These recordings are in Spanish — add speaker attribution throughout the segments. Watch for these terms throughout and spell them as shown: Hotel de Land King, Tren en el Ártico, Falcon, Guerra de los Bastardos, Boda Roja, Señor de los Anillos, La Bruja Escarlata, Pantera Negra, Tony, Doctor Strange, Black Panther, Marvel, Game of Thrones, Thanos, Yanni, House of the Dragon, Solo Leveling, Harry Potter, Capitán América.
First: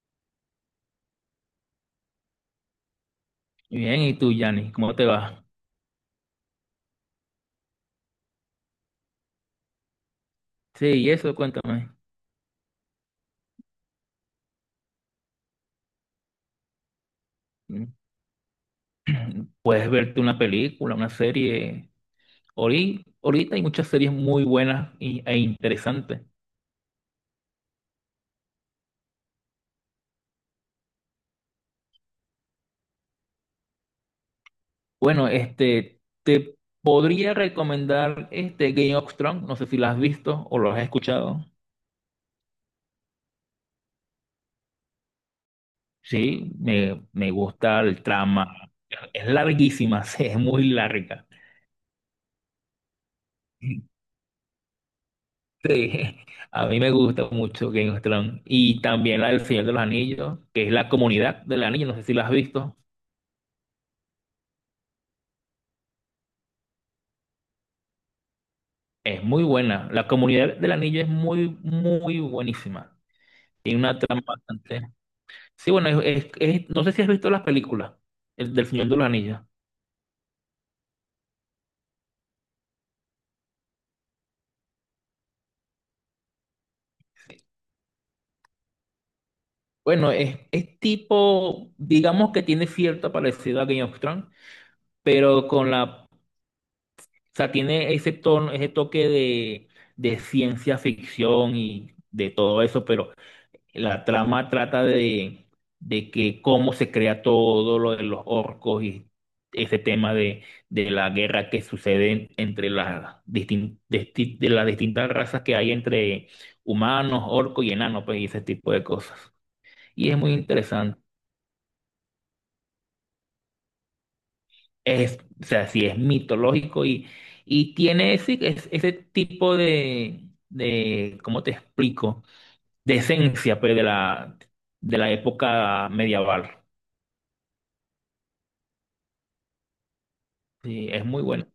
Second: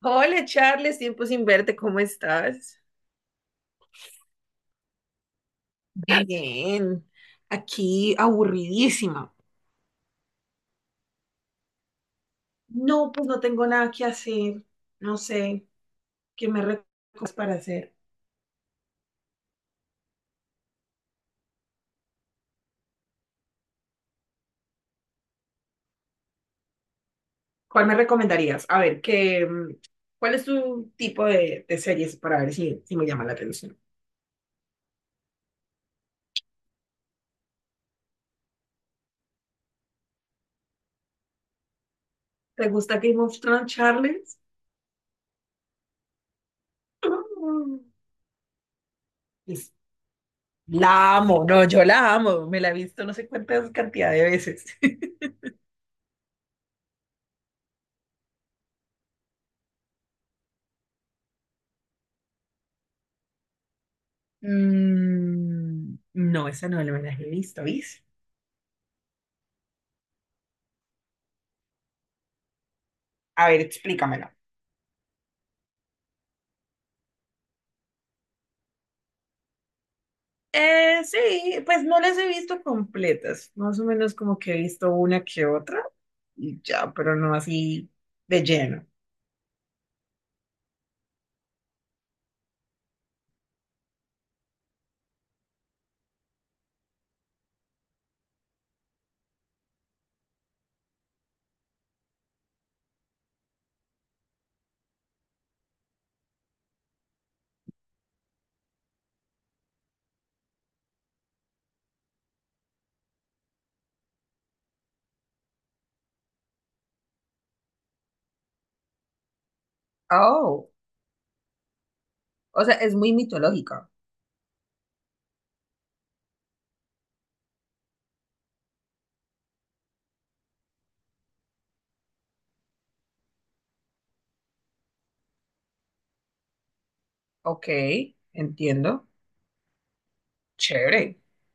Speaker 1: Hola Charles, tiempo sin verte, ¿cómo estás?
Speaker 2: Bien, ¿y tú, Yanni? ¿Cómo te va?
Speaker 1: Bien, aquí aburridísima.
Speaker 2: Sí, y eso, cuéntame.
Speaker 1: No, pues no tengo nada que hacer. No sé, ¿qué me recomiendas para
Speaker 2: Mm,
Speaker 1: hacer?
Speaker 2: puedes verte una película, una serie. Ahorita hay muchas series muy buenas e interesantes.
Speaker 1: ¿Cuál me recomendarías? A ver, ¿qué, cuál es tu tipo de series para ver si me llama la atención?
Speaker 2: Bueno, este, te podría recomendar este Game of Thrones. No sé si la has visto o lo has escuchado.
Speaker 1: ¿Te gusta Game of Thrones, Charles?
Speaker 2: Sí, me, me gusta
Speaker 1: Mm.
Speaker 2: el trama. Es
Speaker 1: Es-
Speaker 2: larguísima, sí, es muy
Speaker 1: La
Speaker 2: larga.
Speaker 1: amo, no, yo la amo. Me la he visto no sé cuántas cantidad de veces.
Speaker 2: Sí, a mí me gusta mucho Game of Thrones y también la del Señor de los Anillos, que es la comunidad del anillo, no sé si la has visto,
Speaker 1: Mm, no, esa no me la he visto, ¿viste?
Speaker 2: es muy buena. La comunidad del anillo es muy, muy buenísima.
Speaker 1: A ver,
Speaker 2: Tiene una trama
Speaker 1: explícamela.
Speaker 2: bastante... Sí, bueno, no sé si has visto las películas el del Señor de los Anillos.
Speaker 1: Sí, pues no las he visto completas, más o menos como que he visto una que otra y ya, pero no así de lleno.
Speaker 2: Bueno, es tipo, digamos que tiene cierta parecida a Game of Thrones, pero con la... O sea, tiene ese tono, ese toque de ciencia ficción y de todo eso, pero... La trama trata de que cómo se crea todo lo de los orcos y ese tema de la guerra que sucede entre las de las distintas razas que hay entre humanos, orcos y enanos, pues, y ese tipo de cosas. Y es muy
Speaker 1: Oh,
Speaker 2: interesante.
Speaker 1: o sea, es muy mitológica.
Speaker 2: Es, o sea, sí es mitológico y tiene ese, ese tipo de, ¿cómo te explico? De esencia, pues, de la época medieval.
Speaker 1: Ok, entiendo.
Speaker 2: Sí, es
Speaker 1: Chévere.
Speaker 2: muy bueno.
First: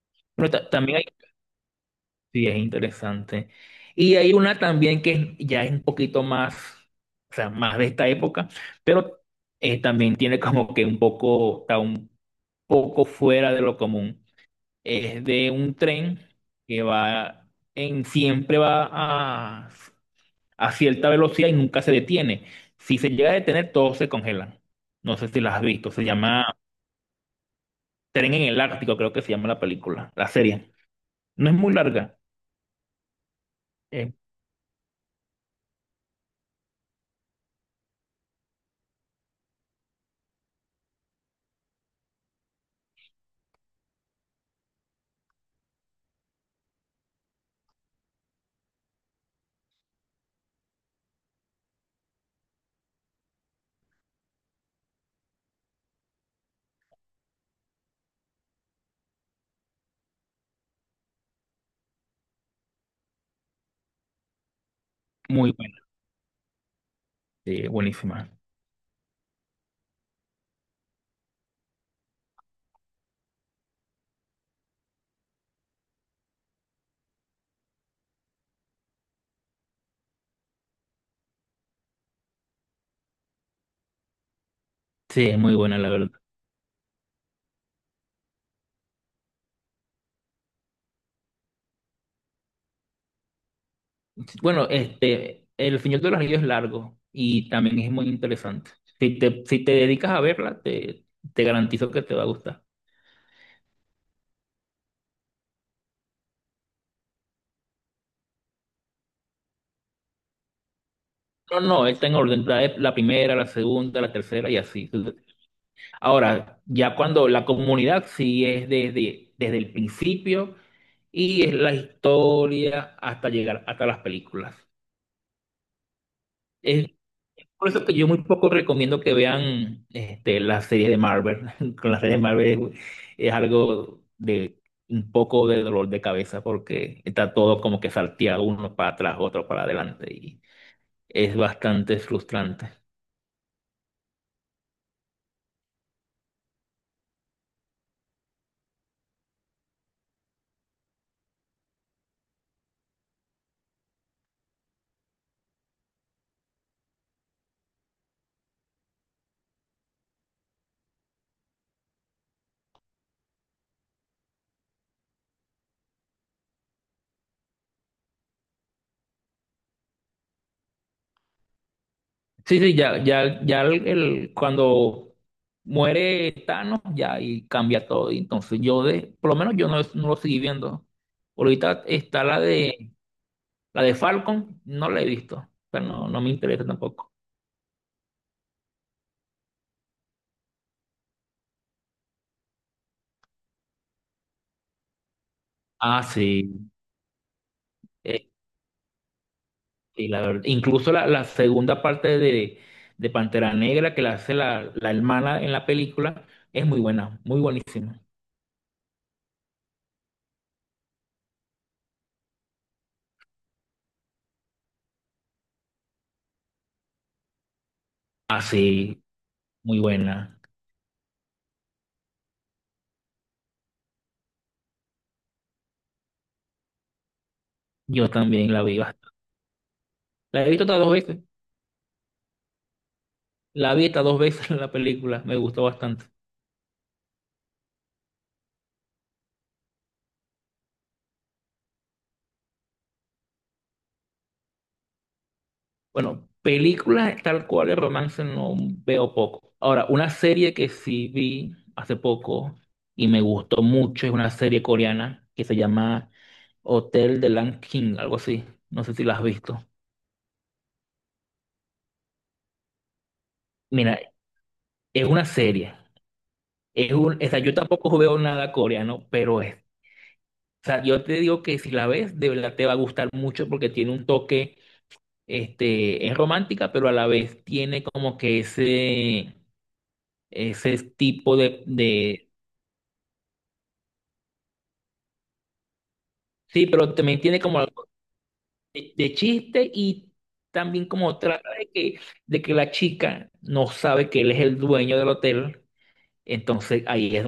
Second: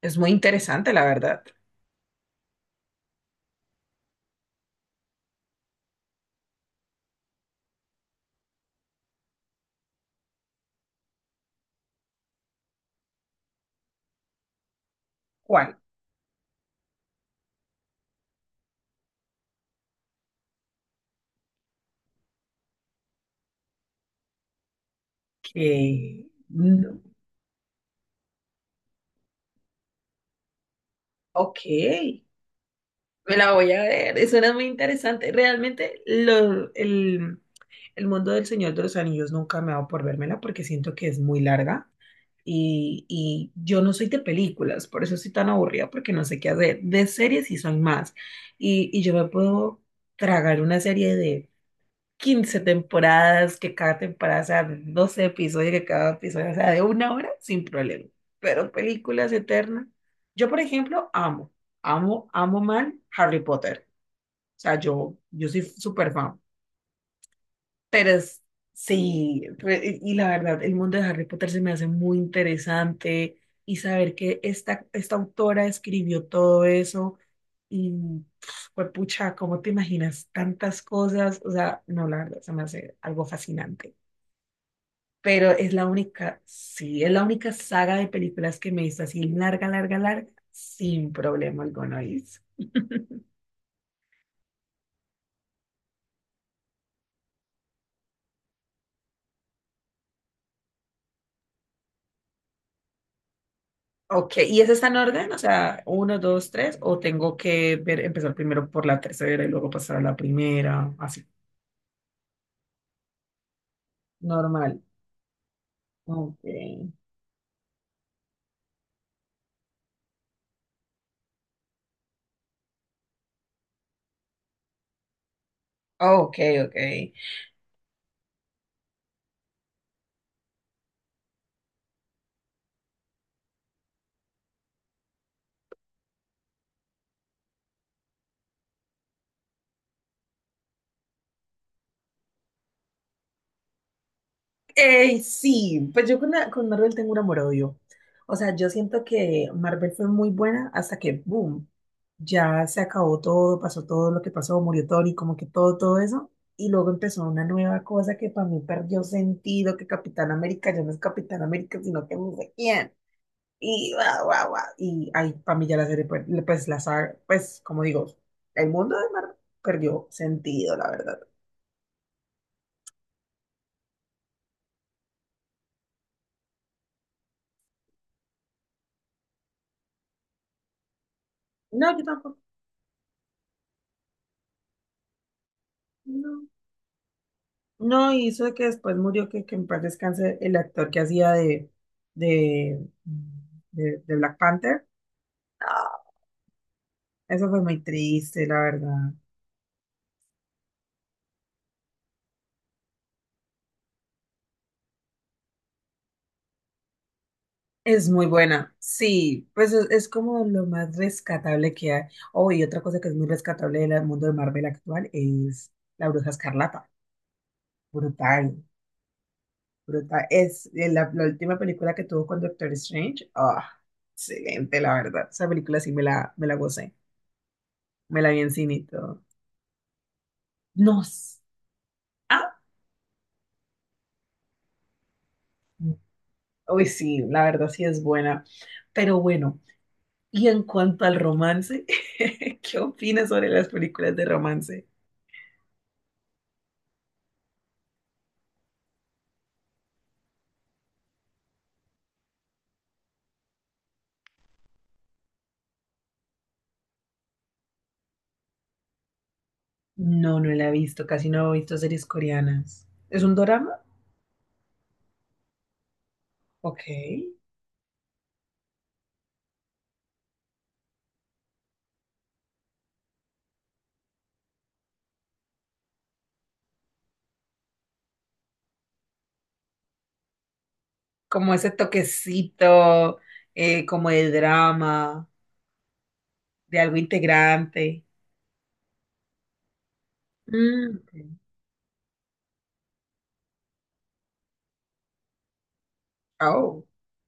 Speaker 1: Es muy
Speaker 2: Pero
Speaker 1: interesante,
Speaker 2: también hay,
Speaker 1: la verdad.
Speaker 2: sí, es interesante. Y hay una también que ya es un poquito más, o sea, más de esta época, pero también tiene como que un poco, está un poco fuera de lo común. Es de un
Speaker 1: ¿Cuál?
Speaker 2: tren que va en, siempre va a cierta velocidad y nunca se detiene. Si se llega a detener, todos se congelan. No sé si las has visto, se
Speaker 1: Que...
Speaker 2: llama
Speaker 1: no.
Speaker 2: Tren en el Ártico, creo que se llama la película, la serie. No es
Speaker 1: Ok,
Speaker 2: muy larga,
Speaker 1: me la voy a
Speaker 2: es
Speaker 1: ver. Suena muy interesante. Realmente el mundo del Señor de los Anillos nunca me ha dado por vérmela porque siento que es muy larga. Y yo no soy de películas, por eso soy tan aburrida, porque no sé qué hacer. De series sí soy más. Y yo me puedo tragar una serie de 15 temporadas, que cada temporada sea de 12 episodios, que cada episodio sea de una hora, sin problema. Pero películas eternas. Yo, por ejemplo, amo mal Harry Potter. O sea, yo
Speaker 2: muy
Speaker 1: soy
Speaker 2: buena.
Speaker 1: súper fan.
Speaker 2: Sí,
Speaker 1: Pero
Speaker 2: buenísima.
Speaker 1: es- y la verdad, el mundo de Harry Potter se me hace muy interesante y saber que esta autora escribió todo eso y pues pucha, ¿cómo te imaginas tantas cosas? O sea, no, la verdad, se me hace algo fascinante.
Speaker 2: Sí, es
Speaker 1: Pero
Speaker 2: muy
Speaker 1: es
Speaker 2: buena,
Speaker 1: la
Speaker 2: la verdad.
Speaker 1: única, sí, es la única saga de películas que me hizo así larga, larga, larga, sin problema alguno, Is.
Speaker 2: Bueno, este, El Señor de los Anillos es largo y también es muy interesante. Si te, si te dedicas a verla, te garantizo que te va a gustar.
Speaker 1: Ok, ¿y ese está en orden? O sea, uno, dos, tres, o tengo que ver, empezar primero por la tercera y luego pasar a la primera, así.
Speaker 2: No, no, está en orden, trae la primera, la segunda, la tercera y
Speaker 1: Normal.
Speaker 2: así.
Speaker 1: Ok.
Speaker 2: Ahora, ya cuando la comunidad sí es desde, desde el principio y es la historia hasta llegar hasta las películas.
Speaker 1: Ok, ok.
Speaker 2: Es por eso que yo muy poco recomiendo que vean este, las series de Marvel. Con las series de Marvel es algo de un poco de dolor de cabeza porque está todo como que salteado uno para atrás, otro para adelante y es bastante frustrante.
Speaker 1: Sí, pues yo con Marvel tengo un amor-odio. O sea, yo siento que Marvel fue muy buena hasta que, boom, ya se acabó todo, pasó todo lo que pasó, murió Tony, como que todo, todo eso. Y luego empezó una nueva cosa que para mí perdió sentido, que Capitán América ya no es Capitán América, sino que no sé quién. Y guau, guau, guau. Y ahí, para mí ya la serie, la saga, pues, como digo, el mundo de Marvel perdió sentido, la verdad.
Speaker 2: Sí, sí, ya, ya, ya cuando muere Thanos ya y cambia todo. Y entonces yo de, por lo menos yo no, no lo seguí viendo. Ahorita
Speaker 1: No, yo
Speaker 2: está
Speaker 1: tampoco,
Speaker 2: la de Falcon, no la he visto, pero no, no me
Speaker 1: no.
Speaker 2: interesa tampoco.
Speaker 1: No, y eso de que después murió, que en paz descanse el actor que hacía de, de Black Panther. No,
Speaker 2: Ah, sí.
Speaker 1: eso fue muy
Speaker 2: Eh,
Speaker 1: triste, la verdad.
Speaker 2: incluso la, la segunda parte de Pantera Negra que la hace la, la hermana en la película es muy buena, muy buenísima.
Speaker 1: Es muy buena, sí, pues es como lo más rescatable que hay. Oh, y otra cosa que es muy rescatable del mundo de Marvel actual es La Bruja Escarlata.
Speaker 2: Ah,
Speaker 1: Brutal.
Speaker 2: sí, muy
Speaker 1: Brutal.
Speaker 2: buena.
Speaker 1: Es la última película que tuvo con Doctor Strange. Ah, excelente, la verdad. Esa película sí me la gocé.
Speaker 2: Yo
Speaker 1: Me la vi en
Speaker 2: también la
Speaker 1: cine
Speaker 2: vi.
Speaker 1: y todo.
Speaker 2: La he visto hasta dos veces.
Speaker 1: Nos. Ah,
Speaker 2: La vi hasta dos veces en la película. Me gustó bastante.
Speaker 1: uy, sí, la verdad sí es buena. Pero bueno, y en cuanto al romance, ¿qué opinas sobre las películas de romance?
Speaker 2: Bueno, películas tal cual de romance no veo poco. Ahora, una serie que sí vi hace poco y me gustó mucho es una serie coreana que se llama Hotel de Land King, algo así. No sé si la has visto.
Speaker 1: No, no la he visto. Casi no he visto series coreanas. ¿Es un dorama?
Speaker 2: Mira, es una serie.
Speaker 1: Ok.
Speaker 2: Es un, o sea, yo tampoco veo nada coreano, pero es. O sea, yo te digo que si la ves, de verdad te va a gustar mucho porque tiene un toque, este, es romántica, pero a la vez tiene como que ese tipo
Speaker 1: Como ese
Speaker 2: de,
Speaker 1: toquecito, como de drama,
Speaker 2: sí,
Speaker 1: de
Speaker 2: pero
Speaker 1: algo
Speaker 2: también tiene como algo
Speaker 1: integrante.
Speaker 2: de chiste y también
Speaker 1: Mm,
Speaker 2: como
Speaker 1: ok.
Speaker 2: trata de que la chica no sabe que él es el dueño del hotel. Entonces
Speaker 1: Au.
Speaker 2: ahí es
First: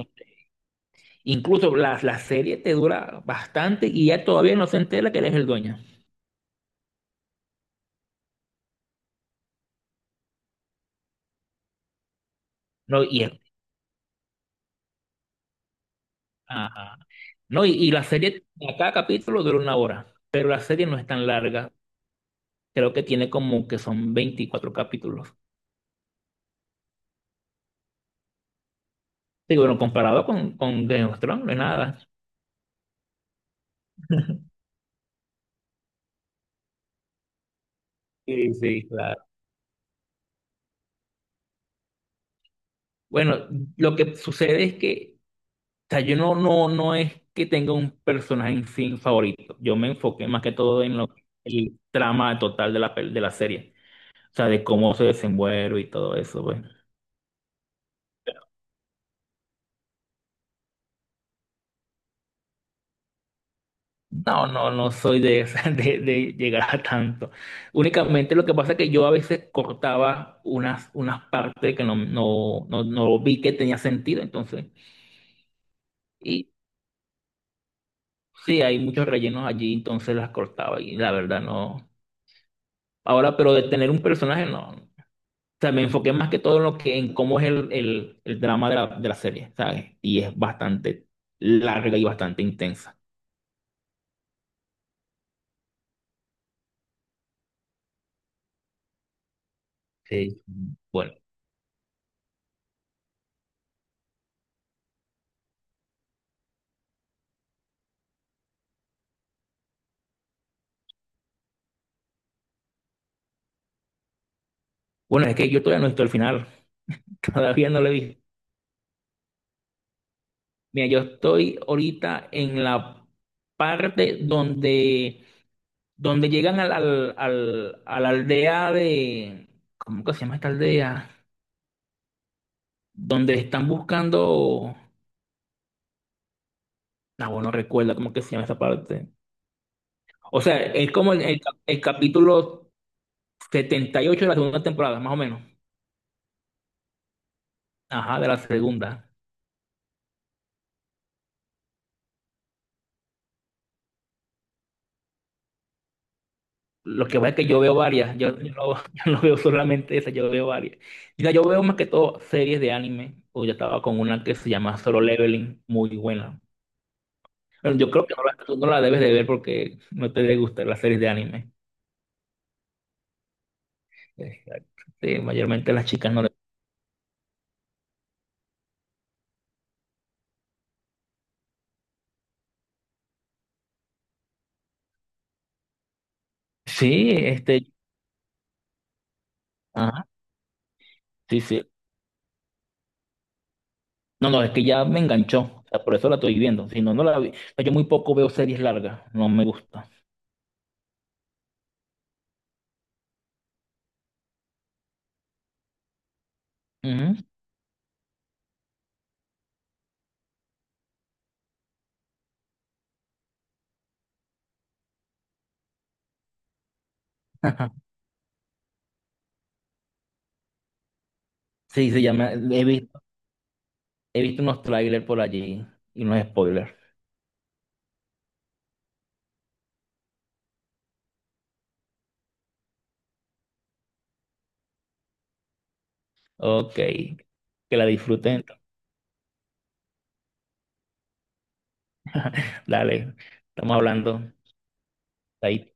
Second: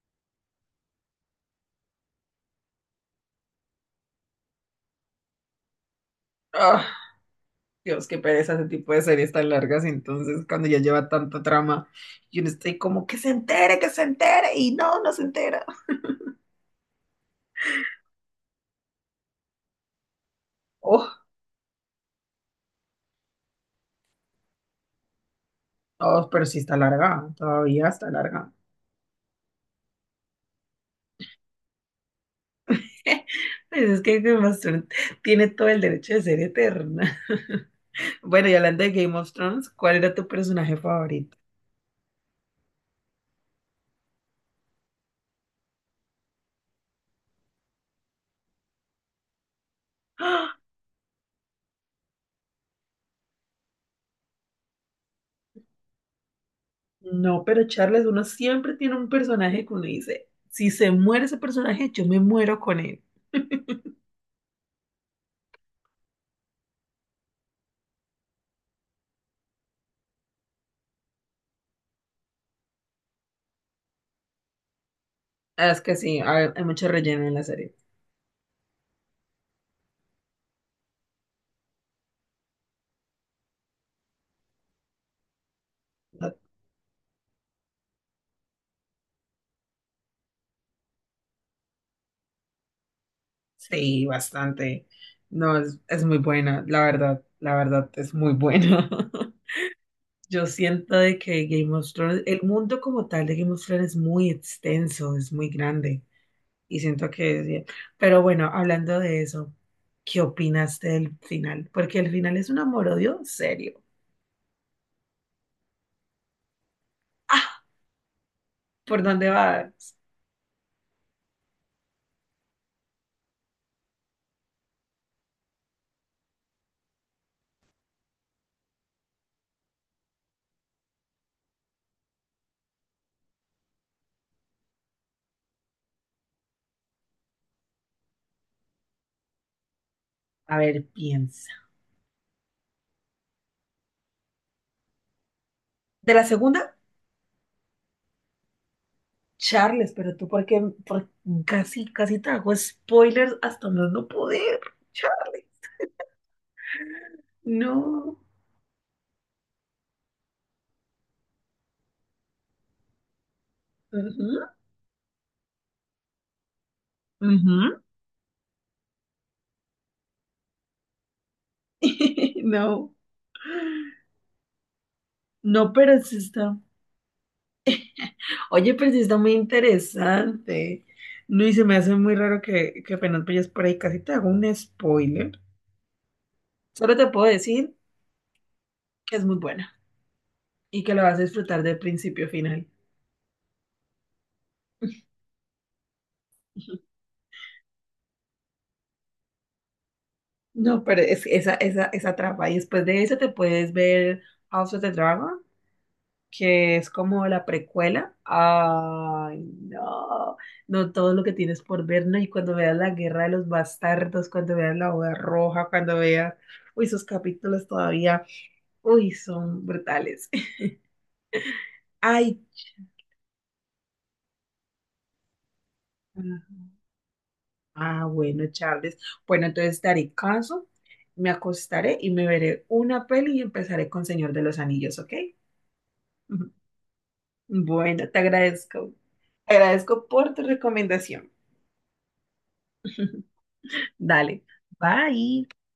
Speaker 2: incluso la, la serie te dura bastante y ya todavía no se entera que eres el dueño.
Speaker 1: Ah, Dios, qué pereza ese tipo de series tan largas. Entonces, cuando ya lleva tanta trama, yo no estoy
Speaker 2: No,
Speaker 1: como que se entere, y no, no se entera.
Speaker 2: ajá. No, y la serie, cada capítulo dura una hora, pero la serie no es
Speaker 1: Oh,
Speaker 2: tan larga. Creo que tiene como que son 24 capítulos.
Speaker 1: oh, pero sí está larga, todavía está larga.
Speaker 2: Sí, bueno, comparado con Game of Thrones, no es nada.
Speaker 1: Pues es que Game of Thrones tiene todo el derecho de ser eterna. Bueno,
Speaker 2: Sí,
Speaker 1: y hablando
Speaker 2: sí,
Speaker 1: de Game
Speaker 2: claro.
Speaker 1: of Thrones, ¿cuál era tu personaje favorito?
Speaker 2: Bueno, lo que sucede es que, o sea, yo no, no, no es que tenga un personaje en sí favorito. Yo me enfoqué más que
Speaker 1: ¡Ah!
Speaker 2: todo en lo, el trama total de la, de la serie. O sea, de cómo se desenvuelve y todo eso, pues.
Speaker 1: No, pero Charles, uno siempre tiene un personaje que uno dice, si se muere ese personaje, yo me muero con él.
Speaker 2: No, no, no soy de, de llegar a tanto. Únicamente lo que pasa es que yo a veces cortaba unas, unas partes que no, no, no, no vi que tenía sentido, entonces.
Speaker 1: Ah, es que sí,
Speaker 2: Y
Speaker 1: hay mucho relleno en la serie.
Speaker 2: sí, hay muchos rellenos allí, entonces las cortaba y la verdad no. Ahora, pero de tener un personaje, no. O sea, me enfoqué más
Speaker 1: Ah,
Speaker 2: que todo en lo que, en cómo es el drama de la serie, ¿sabes? Y es bastante larga y bastante intensa.
Speaker 1: sí, bastante. No, es muy buena, la verdad, es muy buena.
Speaker 2: Sí.
Speaker 1: Yo siento
Speaker 2: Bueno.
Speaker 1: de que Game of Thrones, el mundo como tal de Game of Thrones es muy extenso, es muy grande. Y siento que es bien. Pero bueno, hablando de eso, ¿qué opinaste del final? Porque el final es un amor-odio serio.
Speaker 2: Bueno, es que yo todavía no he visto el final,
Speaker 1: Ah,
Speaker 2: todavía no lo he visto.
Speaker 1: ¿por dónde vas?
Speaker 2: Mira, yo estoy ahorita en la parte donde, donde llegan a la aldea de... ¿Cómo que se llama esta aldea? Donde están buscando... No, bueno, no recuerdo cómo que se llama esa parte. O
Speaker 1: A
Speaker 2: sea,
Speaker 1: ver,
Speaker 2: es como el,
Speaker 1: piensa.
Speaker 2: el capítulo 78 de la segunda temporada, más o menos.
Speaker 1: ¿De la segunda?
Speaker 2: Ajá, de la segunda.
Speaker 1: Charles, pero tú casi, casi te hago spoilers hasta más no poder, Charles.
Speaker 2: Lo que pasa es que yo veo varias,
Speaker 1: No.
Speaker 2: yo no, yo no veo solamente esa, yo veo varias. Mira, yo veo más que todo series de anime, o yo estaba con una que
Speaker 1: Ujú,
Speaker 2: se llama Solo Leveling, muy buena. Bueno,
Speaker 1: ujú.
Speaker 2: yo creo que tú no la debes de ver porque no te gustan las series de anime.
Speaker 1: No,
Speaker 2: Exacto. Sí, mayormente
Speaker 1: no,
Speaker 2: las
Speaker 1: pero
Speaker 2: chicas
Speaker 1: sí
Speaker 2: no le...
Speaker 1: está. Oye, pero sí está muy interesante. No, y se me hace muy raro que apenas vayas por ahí, casi te hago un spoiler. Solo te
Speaker 2: Sí,
Speaker 1: puedo
Speaker 2: este,
Speaker 1: decir que es muy buena
Speaker 2: ajá,
Speaker 1: y que la vas a
Speaker 2: sí,
Speaker 1: disfrutar
Speaker 2: sí.
Speaker 1: de principio a final.
Speaker 2: No, no, es que ya me enganchó, o sea, por eso la estoy viendo, si no, no la vi. O sea, yo muy poco veo series largas, no me gusta.
Speaker 1: No, pero es esa trampa. Y después de eso te puedes ver House of the Dragon que es
Speaker 2: Ujú.
Speaker 1: como la precuela. Ay, no, no todo lo que tienes por ver, ¿no? Y cuando veas la Guerra de los Bastardos, cuando veas la Boda Roja, cuando veas, uy, esos capítulos todavía, uy, son brutales.
Speaker 2: Sí, se llama,
Speaker 1: Ay,
Speaker 2: he visto unos trailers por allí y unos spoilers.
Speaker 1: ah, bueno, Charles. Bueno, entonces daré caso, me acostaré y me veré una peli y empezaré con Señor de los Anillos, ¿ok?
Speaker 2: Ok, que la
Speaker 1: Bueno, te
Speaker 2: disfruten.
Speaker 1: agradezco. Te agradezco por tu recomendación.
Speaker 2: Dale, estamos hablando.
Speaker 1: Dale, bye.
Speaker 2: Ahí